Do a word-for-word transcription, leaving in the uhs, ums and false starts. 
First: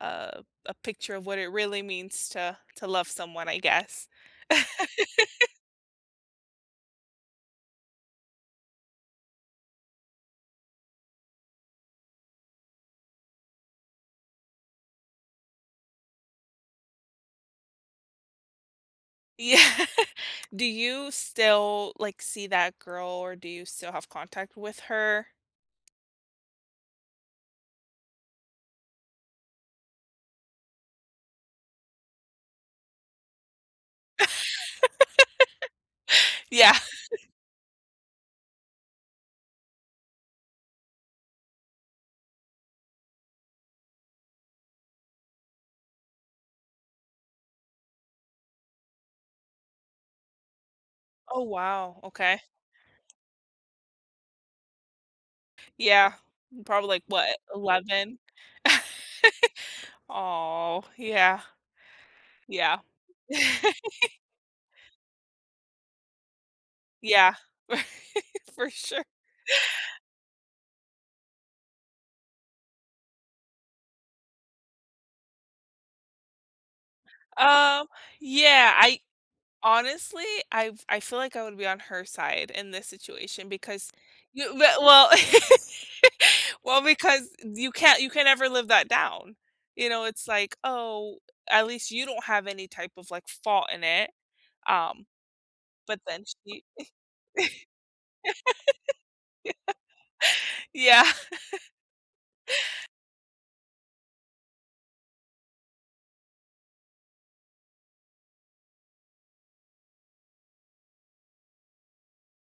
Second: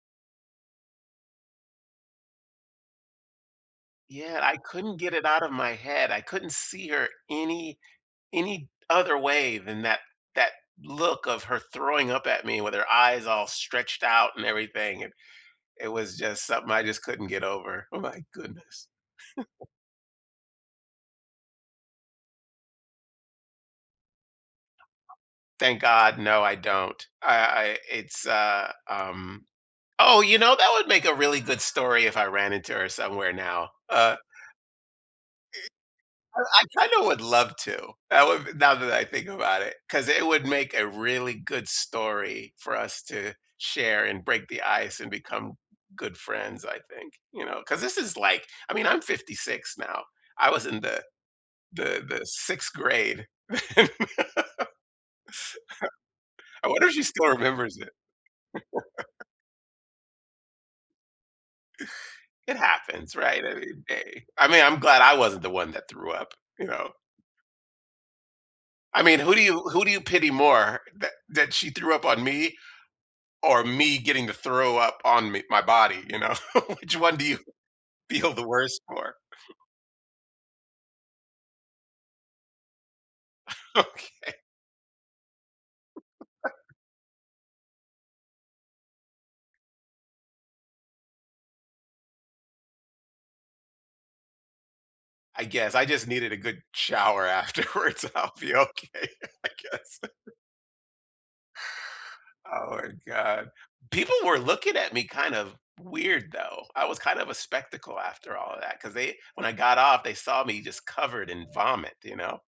Uh, a picture of what it really means to to love someone, I guess. Yeah, I couldn't get it out of my head. I couldn't see her any any th other way than that that look of her throwing up at me with her eyes all stretched out and everything, and, it was just something I just couldn't get over, oh my goodness. Yeah. Do you still, like, see that girl, or do you still have contact with her? Thank god, no, I don't. I I it's, uh, um oh, you know, that would make a really good story if I ran into her somewhere now, uh Eh well, I Yeah. kinda would love to. That would be now that I think about it 'cause it would make a really good story for us to share, and break the ice, and become good friends, I think, you know, 'cause this is like I mean I'm fifty-six now. I was in the Oh, wow. the the Okay. sixth grade. Yeah, I wonder probably, if she like, still what, remembers it. Eleven? Aw, yeah. It Yeah. happens, right? I mean, a I mean, I'm glad I wasn't the one that threw up, you know? Yeah, Right. For I sure. mean, who do you who do you pity more, that that she threw up on me, or me getting to throw up on me my body, you know? Which one do you Um, feel the yeah, worst I for? Honestly, I f I feel like I would be on her side in this situation, because Okay. you we well well, because, eh, you can't you can never live that down, you know, it's like, "Oh, at least you don't have any type of, like, fault in it." Um, I guess, I but just then needed a good she shower afterwards, so I'll be okay, I guess. Yeah. Oh my god. People were looking at me kind of weird though. I was kind of a spectacle after all of that, 'cause they when I got off, they saw me just covered in vomit, you know?